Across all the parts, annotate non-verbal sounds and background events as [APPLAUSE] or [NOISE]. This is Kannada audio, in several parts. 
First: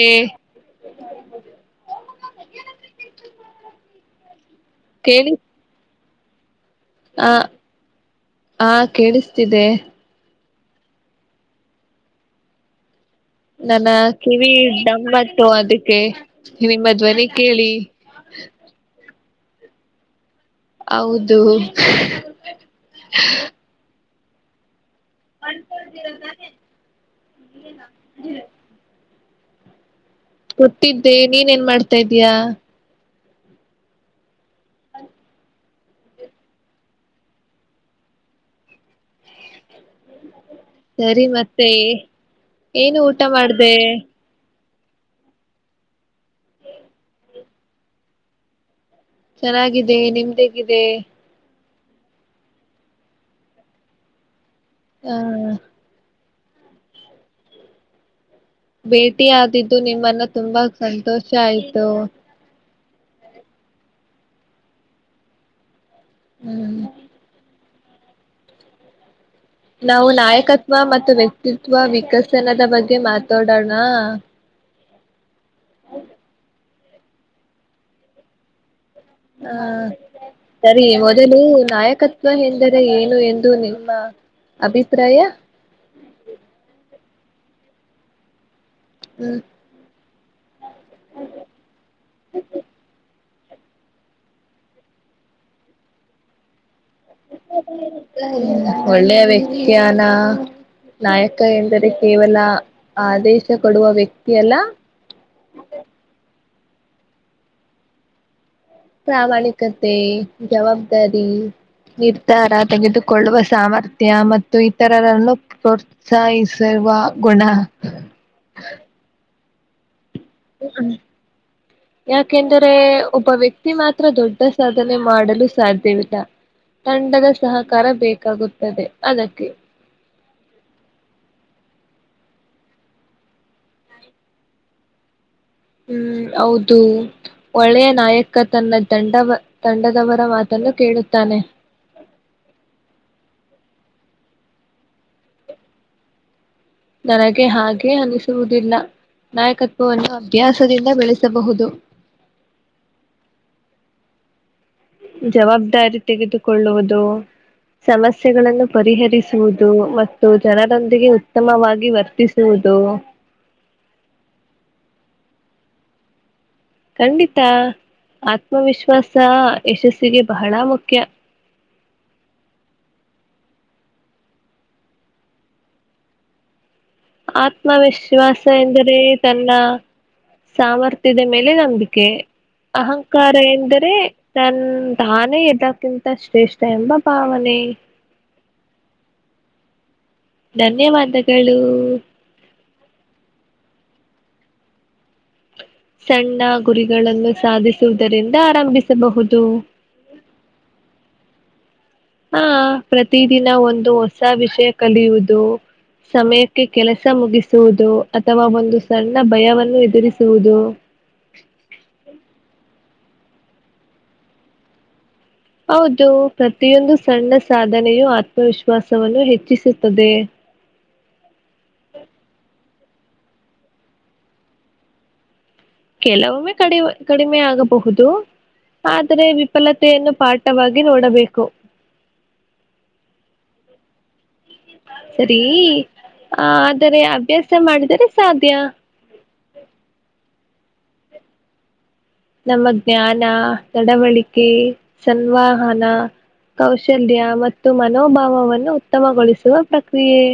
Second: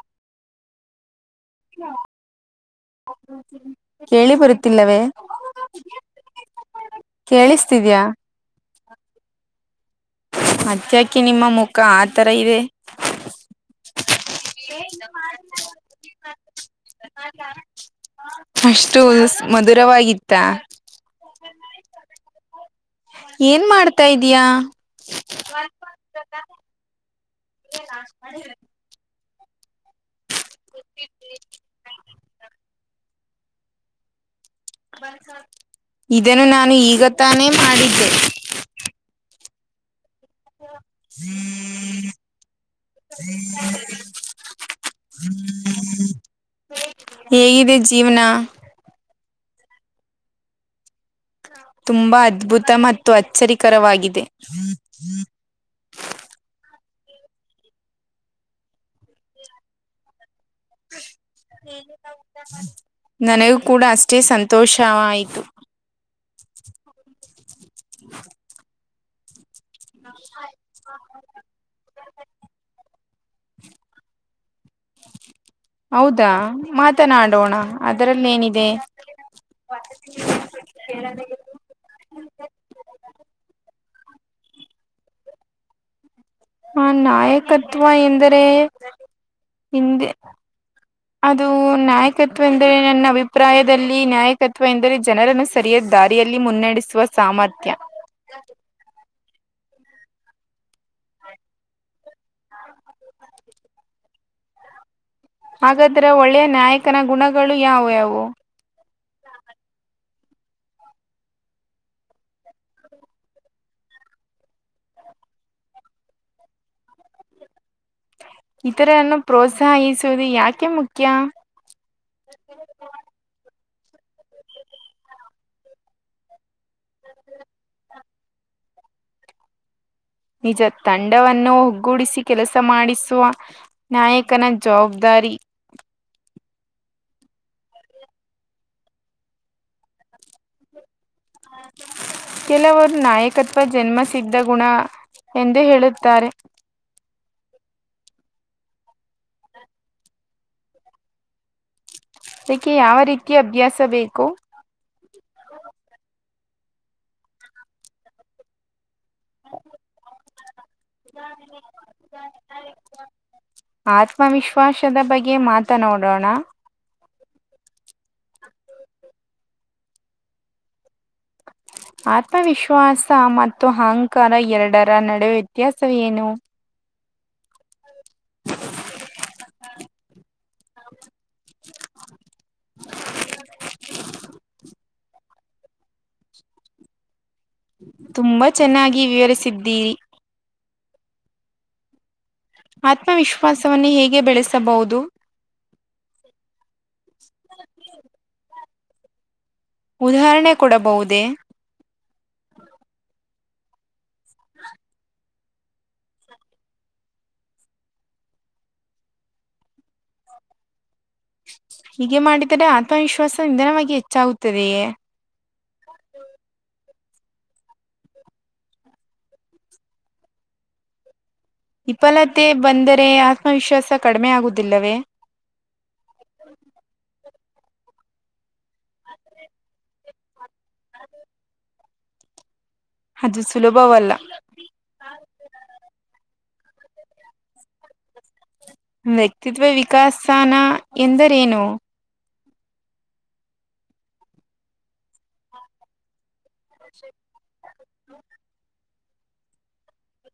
ಎ ಕೇಳಿ ಬರುತ್ತಿಲ್ಲವೇ. ಕೇಳಿ ಕೇಳಿಸ್ತಿದಿಯಾ. ಹಾ ಕೇಳಿಸ್ತಿದೆ. ಅತ್ತ್ಯಾಕೆ ನಿಮ್ಮ ಮುಖ ಆ ಥರಾ ಇದೆ. ನನ್ನ ಕಿವಿ ಡಂಮ್ ಅಂತು ಅದಕ್ಕೆ ನಿಮ್ಮ ಧ್ವನಿ ಕೇಳಿ. ಅಷ್ಟುಸ್ ಮಧುರವಾಗಿತ್ತಾ. ಹೌದು ಏನ ಮಾಡ್ತಾಇದಿಯಾ ವರ್ಕ್ ಮಾಡತಿದ್ದೆ ಕೊಟ್ಟಿದ್ದೆ ನೀನೆನ್ ಮಾಡ್ತಾ ಇದಯಾ. ಒಂದ ಸಾವರ ಇದನ್ನು ನಾನು ಈಗ ತಾನೇ ಮಾಡಿದ್ದೆ. ಸರಿ ಮತ್ತೆ ಏನು ಊಟ ಮಾಡದೆ. ಹೇಗಿದೆ ಜೀವನಾ. ಚೆನ್ನಾಗಿದೆ ನಿಮ್ದೇಗಿದೆ. ತುಂಬಾ ಅದ್ಭುತ ಮತ್ತು ಅಚ್ಚರಿಕರವಾಗಿದೆ. ಹ ಭೇಟಿ ಆದಿದ್ದು ನಿಮ್ಮನ್ನು ತುಂಬಾ ಸಂತೋಷ ಆಯ್ತು. ನನಗೂ ಕೂಡಾ ಅಷ್ಟೇ ಸಂತೋಷ ಆಯ್ತು. ಹು ನಾವು ನಾಯಕತ್ವ ಮತ್ತು ವ್ಯಕ್ತಿತ್ವ ವಿಕಸನದ ಬಗ್ಗೆ ಮಾತಾಡೋಣ. ಹೌದಾ ಮಾತನಾಡೋಣಾ ಅದರಲ್ಲೇನಿದೆ. ಹಾ ಸರಿ ಮೊದಲು ನಾಯಕತ್ವ ಎಂದರೆ ಏನು ಎಂದು ನಿಮ್ಮ. ಅಭಿಪ್ರಾಯಾ. ಹಾ ನಾಯಕತ್ವ ಎಂದರೆ. ಹು ಹಿಂದೆ. [INAUDIBLE] ಅದು ನಾಯಕತ್ವ ಎಂದರೆ ನನ್ನ ಅಭಿಪ್ರಾಯದಲ್ಲಿ ನಾಯಕತ್ವ ಎಂದರೆ ಜನರನ್ನು. ಸರಿಯಾದ ದಾರಿಯಲ್ಲಿ ಮುನ್ನಡೆಸುವ ಸಾಮರ್ಥ್ಯ. ಒಳ್ಳೆಯ ವ್ಯಕ್ತಿಯಾನ. ನಾಯಕ ಎಂದರೆ ಕೇವಲ ಆದೇಶ ಕೊಡುವ ವ್ಯಕ್ತಿ ಅಲ್ಲ. ಹಾಗಾದ್ರೆ ಒಳ್ಳೆಯ ನಾಯಕನ ಗುಣಗಳು ಯಾವವು ಯಾವವು. ಪ್ರಾಮಾಣಿಕತೆ ಜವಾಬ್ದಾರಿ. ನಿರ್ಧಾರ ತೆಗೆದುಕೊಳ್ಳುವ ಸಾಮರ್ಥ್ಯ ಮತ್ತು ಇತರರನ್ನು. ಪ್ರೊತ್ಸಸುವ ಗುಣ. ಇತರನ್ನು ಪ್ರೋತ್ಸಾಹಿಸುವುದು ಯಾಕೆ ಮುಖ್ಯ. ಯಾಕೆಂದರೆ ಒಬ್ಬ ವ್ಯಕ್ತಿ ಮಾತ್ರ ದೊಡ್ಡ ಸಾಧನೆ ಮಾಡಲು ಸಾಧ್ಯವಿಲ್ಲ. ತಂಡದ ಸಹಕಾರ ಬೇಕಾಗುತ್ತದೆ ಅದಕ್ಕೆ. ನಿಜ ತಂಡವನ್ನು ಒಗ್ಗೂಡಿಸಿ ಕೆಲಸ ಮಾಡಿಸುವ. ನಾಯಕನ ಜವಾಬ್ದಾರಿ. ಹ್ಮ್ ಹೌದು. ಒಳ್ಳೆಯ ನಾಯಕ ತನ್ನ ತಂಡ ತಂಡದವರ ಮಾತನ್ನು ಕೇಳುತ್ತಾನೆ. ಕೆಲವರು ನಾಯಕತ್ವ ಜನ್ಮ ಸಿದ್ದಗುಣ ಎಂದು ಹೇಳುತ್ತಾರೆ.. ನನಗೆ ಹಾಗೆ ಅನಿಸುವುದಿಲ್ಲ, ನಾಯಕತ್ವವನ್ನು ಅಭ್ಯಾಸದಿಂದ ಬೆಳೆಸಬಹುದು. ಅದಕ್ಕೆ ಯಾವ ರೀತಿ ಅಭ್ಯಾಸಬೇಕು. ಜವಾಬ್ದಾರಿ ತೆಗೆದುಕೊಳ್ಳುವುದು. ಸಮಸ್ಯೆಗಳನ್ನು ಪರಿಹರಿಸುವುದು ಮತ್ತು ಜನರೊಂದಿಗೆ. ಉತ್ತಮವಾಗಿ ವರ್ತಿಸುವುದು. ಆತ್ಮವಿಶ್ವಾಸದ ಬಗ್ಗೆ ಮಾತನಾಡೋಣ. ಖಂಡಿತ ಆತ್ಮವಿಶ್ವಾಸ ಯಶಸ್ಸಿಗೆ ಬಹಳ ಮುಖ್ಯ.. ಆತ್ಮವಿಶ್ವಾಸ ಮತ್ತು ಅಹಂಕಾರ ಎರಡರ ನಡುವೆ ವ್ಯತ್ಯಾಸ ಏನು? ಆತ್ಮವಿಶ್ವಾಸ ಎಂದರೆ ತನ್ನ. ಸಾಮರ್ಥ್ಯದ ಮೇಲೆ ನಂಬಿಕೆ ಅಹಂಕಾರ ಎಂದರೆ? ತನ್ ತಾನೇ ಇದ್ದಕ್ಕಿಂತ ಶ್ರೇಷ್ಠ ಎಂಬ ಭಾವನೆ. ತುಂಬಾ ಚೆನ್ನಾಗಿ ವಿವರಿಸಿದ್ದೀರಿ. ಧನ್ಯವಾದಗಳು. ಆತ್ಮವಿಶ್ವಾಸವನ್ನ ಹೇಗೆ ಬೆಳೆಸಬಹುದು. ಸಣ್ಣ ಗುರಿಗಳನ್ನು ಸಾಧಿಸುವುದರಿಂದ ಆರಂಭಿಸಬಹುದು. ಉದಾಹರಣೆ ಕೊಡಬಹುದೇ. ಹಾ ಪ್ರತಿದಿನ ಒಂದು ಹೊಸ ವಿಷಯ ಕಲಿಯುವುದು. ಸಮಯಕ್ಕೆ ಕೆಲಸ ಮುಗಿಸುವುದು ಅಥವಾ ಒಂದು ಸಣ್ಣ ಭಯವನ್ನು ಎದುರಿಸುವುದು. ಹೀಗೆ ಮಾಡಿದರೆ ಆತ್ಮವಿಶ್ವಾಸ ನಿಧಾನವಾಗಿ ಹೆಚ್ಚಾಗುತ್ತದೆಯೇ. ಹೌದು ಪ್ರತಿಯೊಂದು ಸಣ್ಣ ಸಾಧನೆಯು ಆತ್ಮವಿಶ್ವಾಸವನ್ನು ಹೆಚ್ಚಿಸುತ್ತದೆ. ವಿಪಲತೆ ಬಂದರೆ ಆತ್ಮವಿಶ್ವಾಸ ಕಡಿಮೆ ಆಗುವುದಿಲ್ಲವೇ.. ಕೆಲವೊಮ್ಮೆ ಕಡಿ ಕಡಿಮೆಯಾಗಬಹುದು ಆದರೆ ವಿಫಲತೆಯನ್ನು. ಪಾಠ. ವಾಗಿ ನೋಡಬೇಕು. ಅದು ಸುಲಭವಲ್ಲ. ಸರಿ ಆದರೆ ಅಭ್ಯಾಸ ಮಾಡಿದರೆ ಸಾಧ್ಯ. ವ್ಯಕ್ತಿತ್ವ ವಿಕಾಸಾನ ಎಂದರೇನು? ನಮ್ಮ ಜ್ಞಾನ ನಡವಳಿಕೆ ಸಂವಾಹನ. ಕೌಶಲ್ಯ ಮತ್ತು ಮನೋಭಾವವನ್ನು ಉತ್ತಮಗೊಳಿಸುವ ಪ್ರಕ್ರಿಯೆ.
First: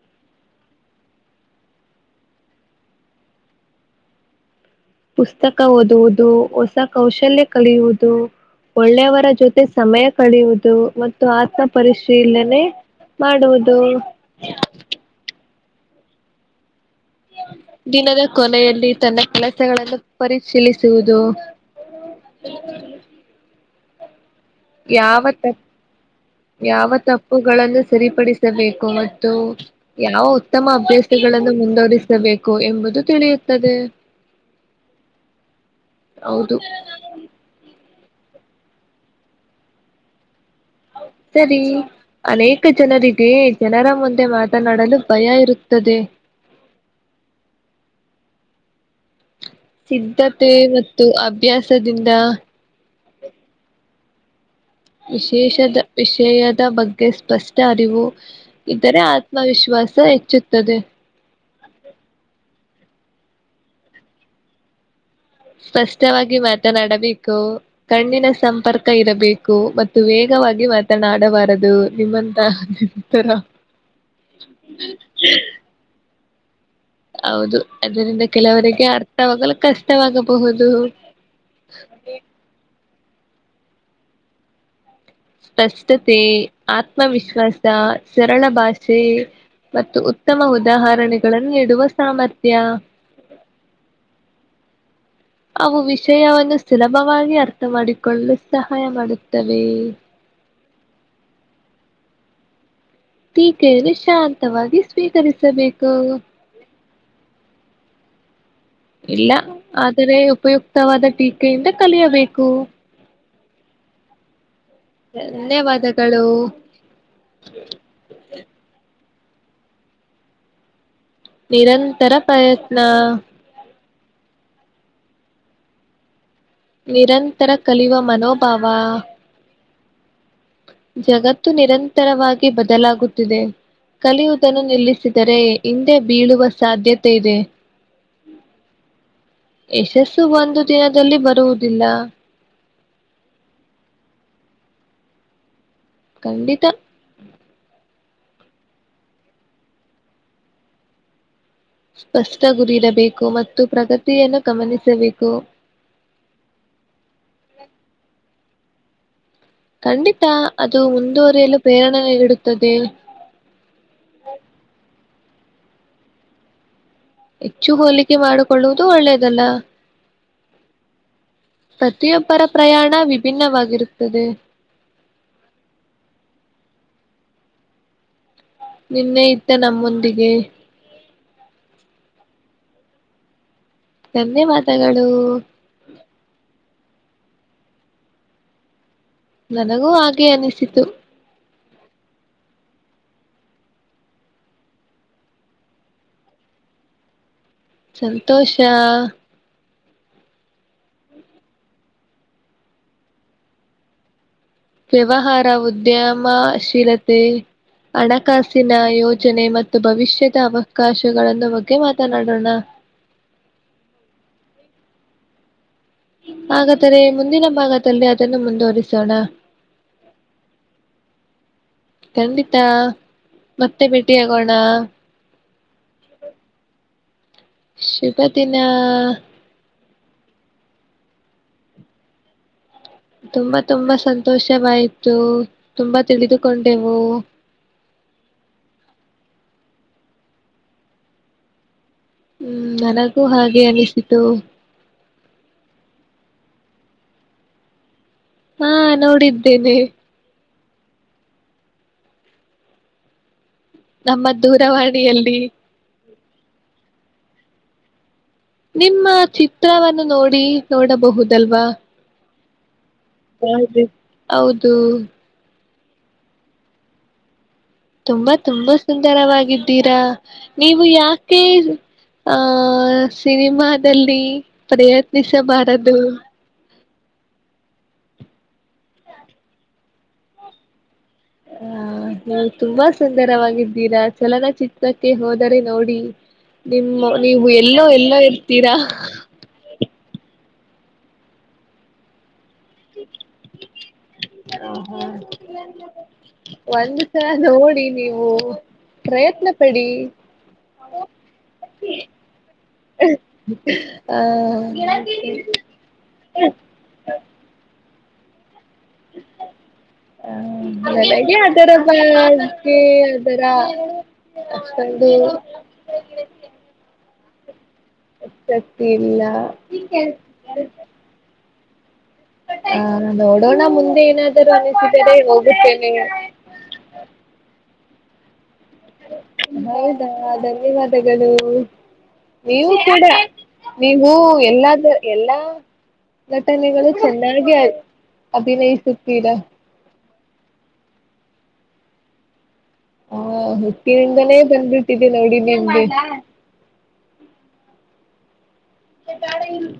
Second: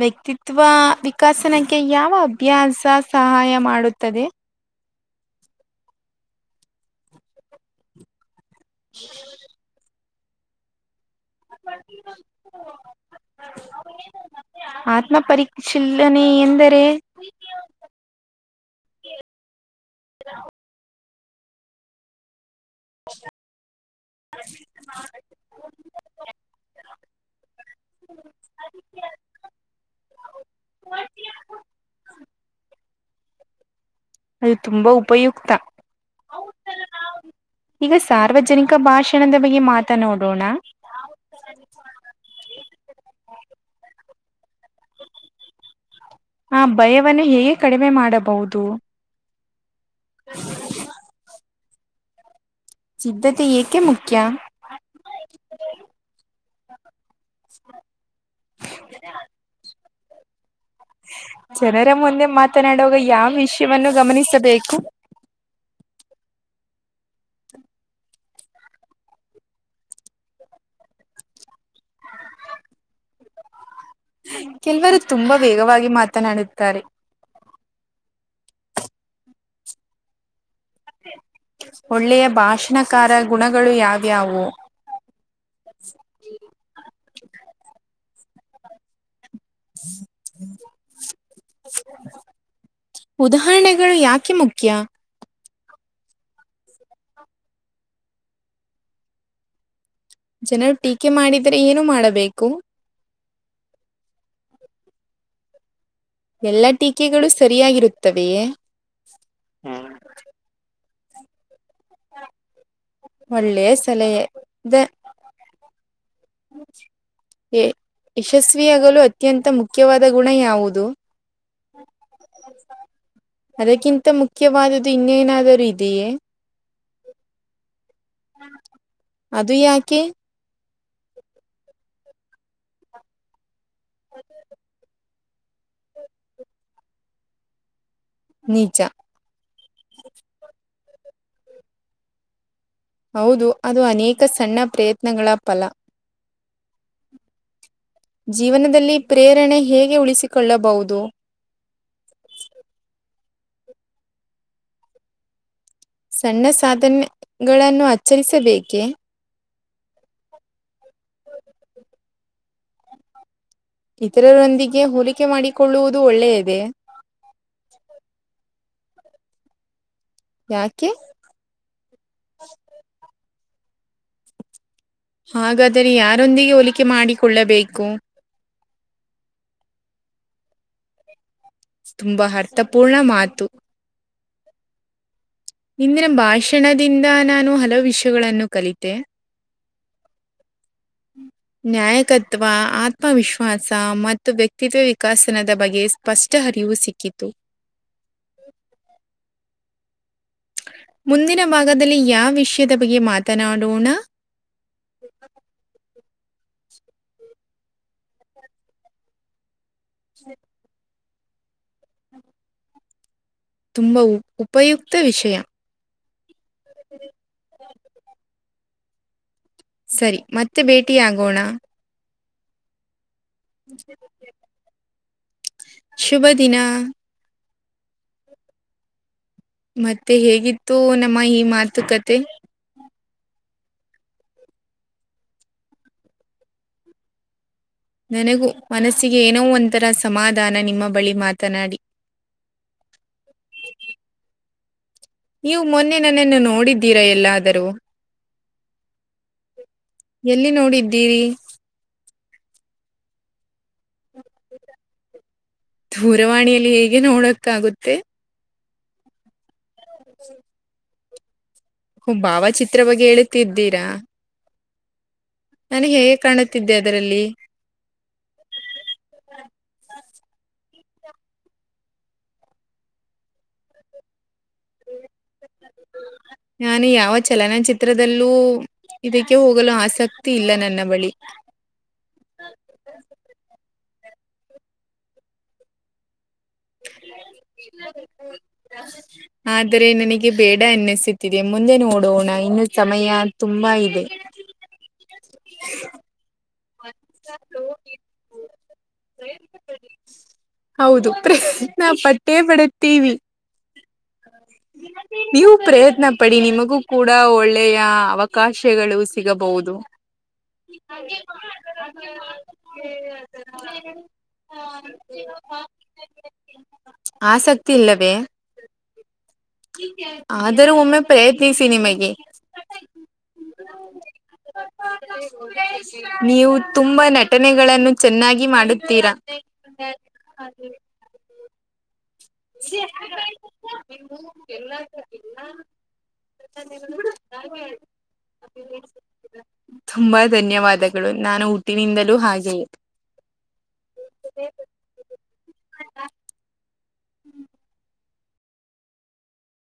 ವ್ಯಕ್ತಿತ್ವ ವಿಕಾಸನಕ್ಕೆ ಯಾವ ಅಭ್ಯಾಸ ಸಹಾಯ ಮಾಡುತ್ತದೆ. ಪುಸ್ತಕ ಓದುವುದು, ಹೊಸ ಕೌಶಲ್ಯ ಕಳಿಯುವುದು. ಒಳ್ಳೆಯವರ ಜೊತೆ ಸಮಯ ಕಳಿಯುವುದು. ಆತ್ಮ ಪರಿಶೀಲನೆ ಮಾಡುವುದು. ಆತ್ಮ ಪರಿಶೀಲನೆ ಎಂದರೆ, ದಿನದ ಕೊನೆಯಲ್ಲಿ ತನ್ನ ಕೆಲಸಗಳನ್ನು ಪರಿಶೀಲಿಸುವುದು. ಹ್ಮ [UNINTELLIGIBLE] ಯಾವ ತಪ್ಪು ಯಾವ ತಪ್ಪುಗಳನ್ನು ಸರಿಪಡಿಸಬೇಕು ಮತ್ತು ಯಾವ ಉತ್ತಮ ಅಭ್ಯಾಸಗಳನ್ನು ಮುಂದುವರಿಸಬೇಕು ಎಂಬುದು ತಿಳಿಯುತ್ತದೆ. ಅದು ತುಂಬಾ ಉಪಯುಕ್ತ. ಹೌದು ಈಗ ಸಾರ್ವಜನಿಕ ಭಾಷಣದ ಬಗ್ಗೆ ಮಾತನಾ ಡೋಣ. ಸರಿ ಅನೇಕ ಜನರಿಗೆ ಜನರ ಮುಂದೆ ಮಾತನಾಡಲು ಭಯ ಇರುತ್ತದೆ. ಆ ಭಯವವನ್ನು ಹೇಗೆ ಕಡಿಮೆ ಮಾಡಬಹುದು.? ಸಿದ್ಧತೆ ಮತ್ತು ಅಭ್ಯಾಸದಿಂದ. ಸಿದ್ಧತೆ ಏಕೆ ಮುಖ್ಯ? ವಿಶೇಷದ ವಿಷಯದ ಬಗ್ಗೆ ಸ್ಪಷ್ಟ ಅರಿವು ಇದ್ದರೆ ಆತ್ಮವಿಶ್ವಾಸ ಹೆಚ್ಚುತ್ತದೆ. ಜನರ ಮುಂದೆ ಮಾತನಾಡುವಾಗ ಯಾವ ವಿಷಯವನ್ನು ಗಮನಿಸಬೇಕು? ಸ್ಪಷ್ಟವಾಗಿ ಮಾತನಾಡಬೇಕು. ಕಣ್ಣಿನ ಸಂಪರ್ಕ ಇರಬೇಕು. ಮತ್ತು ವೇಗವಾಗಿ ಮಾತನಾಡಬಾರದು ನಿಮ್ಮಂತ ತರ [INAUDIBLE] ಕೆಲವರು ತುಂಬಾ ವೇಗವಾಗಿ ಮಾತನಾಡುತ್ತಾರೆ. ಹೌದು ಅದರಿಂದ ಕೆಲವರಿಗೆ ಅರ್ಥವಾಗಲು ಕಷ್ಟವಾಗಬಹುದು. ಒಳ್ಳೆಯ ಭಾಷಣಕಾರ ಗುಣಗಳು ಯಾವ್ಯಾವು? ಪ್ರಸ್ತುತಿ, ಆತ್ಮವಿಶ್ವಾಸ, ಸರಳ ಭಾಷೆ ಮತ್ತು ಉತ್ತಮ ಉದಾಹರಣೆಗಳನ್ನು ನೀಡುವ ಸಾಮರ್ಥ್ಯ. ಉದಾಹರಣೆಗಳು ಯಾಕೆ ಮುಖ್ಯ? ಅವು ವಿಷಯವನ್ನು ಸುಲಭವಾಗಿ ಅರ್ಥ ಮಾಡಿಕೊಳ್ಳಲು ಸಹಾಯ ಮಾಡುತ್ತವೆ. ಜನರು ಟೀಕೆ ಮಾಡಿದರೆ ಏನು ಮಾಡಬೇಕು? ಟೀಕೆಯನ್ನು ಶಾಂತವಾಗಿ ಸ್ವೀಕರಿಸಬೇಕು. ಎಲ್ಲಾ ಟೀಕೆಗಳು ಸರಿಯಾಗಿರುತ್ತವೆಯೇ? ಇಲ್ಲ ಆದರೆ ಉಪಯುಕ್ತವಾದ ಟೀಕೆಯಿಂದ ಕಲಿಯಬೇಕು. ಒಳ್ಳೆ ಸಲಹೆ ಇ ಧನ್ಯವಾದಗಳು. ಯ ಯಶಸ್ವಿಯಾಗಲು ಅತ್ಯಂತ ಮುಖ್ಯವಾದ ಗುಣ ಯಾವುದು? ನಿರಂತರ ಪ್ರಯತ್ನ. ಅದಕ್ಕಿಂತ ಮುಖ್ಯವಾದದ್ದು ಇನ್ನೇನಾದರೂ ಇದೆಯೇ? ನಿರಂತರ ಕಲಿಯುವ ಮನೋಭಾವ. ಅದು ಯಾಕೆ? ಜಗತ್ತು ನಿರಂತರವಾಗಿ ಬದಲಾಗುತ್ತಿದೆ. ಕಲಿಯುವುದನ್ನು ನಿಲ್ಲಿಸಿದರೆ ಹಿಂದೆ ಬೀಳುವ ಸಾಧ್ಯತೆ ಇದೆ. ನಿಜ [INAUDIBLE] ಯಶಸ್ಸು ಒಂದು ದಿನದಲ್ಲಿ ಬರುವುದಿಲ್ಲ. ಹೌದು, ಅದು ಅನೇಕ ಸಣ್ಣ ಪ್ರಯತ್ನಗಳ ಫಲ. ಕಂಡಿತ, ಜೀವನದಲ್ಲಿ ಪ್ರೇರಣೆ ಹೇಗೆ ಉಳಿಸಿಕೊಳ್ಳಬಹುದು. ಸ್ಪಷ್ಟ ಗುರಿರಬೇಕು ಮತ್ತು ಪ್ರಗತಿಯನ್ನು ಗಮನಿಸಬೇಕು. ಸಣ್ಣ ಸಾಧನೆಗಳನ್ನು ಆಚ್ಚರಿಸಬೇಕೇ. ಖಂಡಿತಾ ಅದು ಮುಂದುವರಿಯಲು ಪ್ರೇರಣೆ ಇಡುತ್ತದೆ. ಇತರರೊಂದಿಗೆ ಹೋಲಿಕೆ ಮಾಡಿಕೊಳ್ಳುವುದು ಒಳ್ಳೆಯದೇ. ಹೆಚ್ಚು ಹೋಲಿಕೆ ಮಾಡಿಕೊಳ್ಳುವುದು ಒಳ್ಳೇದಲ್ಲ. ಯಾಕೆ. ಪ್ರತಿಯೊಬ್ಬರ ಪ್ರಯಾಣ ವಿಭಿನ್ನವಾಗಿರುತ್ತದೆ. ಹಾಗಾದರೆ ಯಾರೊಂದಿಗೆ ಹೋಲಿಕೆ ಮಾಡಿಕೊಳ್ಳಬೇಕು. ನಿನ್ನೆ ಇದ್ದ ನಮ್ಮಂದಿಗೆ. ತುಂಬಾ ಅರ್ಥಪೂರ್ಣ ಮಾತು. ಧನ್ಯ ಮಾದಗಳು. ಇಂದಿನ ಭಾಷಣದಿಂದ ನಾನು ಹಲವು ವಿಷಯಗಳನ್ನು ಕಲಿತೆ. ನನಗೂ ಹಾಗೆ ಅನಿಸಿತು. ನ್ಯಾಯಕತ್ವ ಆತ್ಮವಿಶ್ವಾಸ ಮತ್ತು ವ್ಯಕ್ತಿತ್ವ ವಿಕಸನದ ಬಗೆ. ಸ್ಷ್ಟ ಹರಿವು ಸಿಕ್ಕಿತು. ಸಂತೋಷ. ಮುಂದಿನ ಭಾಗದಲ್ಲಿ ಯಾವ ವಿಷಯದ ಬಗ್ಗೆ ಮಾತನಾಡೋಣ. ವ್ಯವಹಾರ ಉದ್ಯಮ ಶೀಲತೆ. ಹಣಕಾಸಿನ ಯೋಜನೆ ಮತ್ತು ಭವಿಷ್ಯದ ಅವಕಾಶಗಳನ್ನು ಬಗ್ಗೆ ಮಾತನಾಡೋಣ. ತುಂಬ ಉ ಉಪಯುಕ್ತ ವಿಷೆ. ಹಾಗಾದರೆೆ ಮುಂದಿನ ಭಾಗದಲ್ಲಿ ಅದನ್ನು ಮುಂದುವರಿಸೋಣ. ಸರಿ ಮತ್ತೆ ಭೇಟಿ ಆಗೋಣ. ಕಖಂಡಿತಾ. ಮತ್ತೆ ಭೇಟಿಿಯಾಗೋಣ. ಶುಭ ದಿನ ಶುಭ ದಿನ. ಮತ್ತೆ ಹೇಗಿತ್ತು ನಮ್ಮ ಈ ಮಾತುಕತೆ. ತುಂಬಾ ತುಂಬಾ ಸಂತೋಷವಾಯ್ತು, ತುಂಬಾ ತಿಳಿದುಕೊಂಡೆವು. ನನಗೂ ಮನಸ್ಸಿಗೆ ಏನೋ ಒಂಥರ ಸಮಾಧಾನ ನಿಮ್ಮ ಬಳಿ ಮಾತನಾಡಿ. ಹ್ಮ್ ನನಗೂ ಹಾಗೆ ಅನಿಸಿತು. ನೀವು ಮೊನ್ನೆ ನನನ್ನು ನೋಡಿದ್ದೀರಾ ಎಲ್ಲಾದರೂ. ಹಾ ನೋಡಿದ್ದೇನೆ. ಎಲ್ಲಿ ನೋಡಿದ್ದೀರಿ. ನಮ್ಮ ದೂರವಾಣಿಯಲ್ಲಿ. ದೂರವಾಣಿಯಲ್ಲಿ ಹೇಗೆ ನೋಡಕ್ಕಾಗುತ್ತೆ. ನಿಮ್ಮ ಚಿತ್ರವನ್ನು ನೋಡಿ ನೋಡಬಹುದಲ್ವಾ. ಹ್ಮ್ ಭಾವಚಿತ್ರ ಬಗ್ಗೆ. ೆ [INAUDIBLE] ಹೇಳುತ್ತಿದ್ದೀರಾ ಹೌದು. ನಾನ ಹೇಗೆ ಕಾಣುತ್ತಿದ್ದೆ ಅದರಲ್ಲಿ. ತುಂಬಾ ತುಂಬಾ ಸುಂದರವಾಗಿದ್ದೀರಾ ನೀವು ಯಾಕೆ. ಆಹ ಸಿನಿಮಾದಲ್ಲಿ ಪ್ರಯತ್ನಿಸಬಾರದು. ನಾನು ಯಾವ ಚಲನಚಿತ್ರದಲ್ಲೂ ಇದಕ್ಕೆ ಹೋಗಲು ಆಸಕ್ತಿ ಇಲ್ಲ ನನ್ನ ಬಳಿ. ಹ್ಮ ನಾ ತುಂಬಾ ಸುಂದರವಾಗಿದ್ದೀರಾ ಚಲನಚಿತ್ರಕ್ಕೆ ಹೋದರೆ ನೋಡಿ. ನಿಮ್ಮ ನೀವು ಎಲ್ಲೋ ಎಲ್ಲೋ ಇರ್ತೀರಾ. ಆದ್ರೆ ನನಗೆ ಬೇಡ ಅನ್ನಿಸುತ್ತಿದೆ ಮುಂದೆ ನೋಡೋಣ ಇನ್ನು ಸಮಯ ತುಂಬಾ ಇದೆ. ಹು ಹು ಒಂದು ಸಲ ನೋಡಿ ನೀವು ಪ್ರಯತ್ನ ಪಡಿ. ಹೌದು ಪ್ರಯತ್ನಪಟ್ಟೆ. [INAUDIBLE] ಹ ನೀವು ಪ್ರಯತ್ನ ಪಡಿ ನಿಮಗೂ ಕೂಡ ಒಳ್ಳೆಯ. ಕಾಶೆಗಳು ಸಿಗಬಹುದು. ನನಗೆ ಅದರ ಬಗ್ಗೆ ಅದರ [UNINTELLIGIBLE] ಅಷ್ಟೊಂದು ಆಸಕ್ತಿ ಇಲ್ಲವೇ. ಆಸಕ್ತಿ ಇಲ್ಲ. ಆದರೂ ಒಮ್ಮೆ ಪ್ರಯತ್ನಿಸಿ ನಿಮಗೆ. ಹ ನೋಡೋಣ ಮುಂದೆ ಏನಾದರೂ ಅನಿಸಿದರೆ ಹೋಗುತ್ತೇನೆ. ನೀವು ತುಂಬಾ ನಟನೆಗಳನ್ನು ಚೆನ್ನಾಗಿ ಮಾಡು. ಹೌದಾ ಧನ್ಯವಾದಗಳು. ನೀವು ಕೂಡ ನೀವು ಎಲ್ಲಾದ ಎಲ್ಲಾ [UNINTELLIGIBLE] ನಟನೆಗಳು ಚೆನ್ನಾಗಿ ಅಭಿನಯಿಸುತ್ತೀರಾ. ತುಂಬಾ ಧನ್ಯವಾದಗಳು ನಾನು ಹುಟ್ಟಿನಿಂದಲೂ ಹಾಗೆಯೇ. ಹಾ ಹುಟ್ಟಿನಿಂದಾನೇ ಬಂದ್ಬಿಟ್ಟಿದೆ ನೋಡಿ ನಿಮ್ಗೆ. ಹೇ ಬ್ಯಾಡ ಇರು.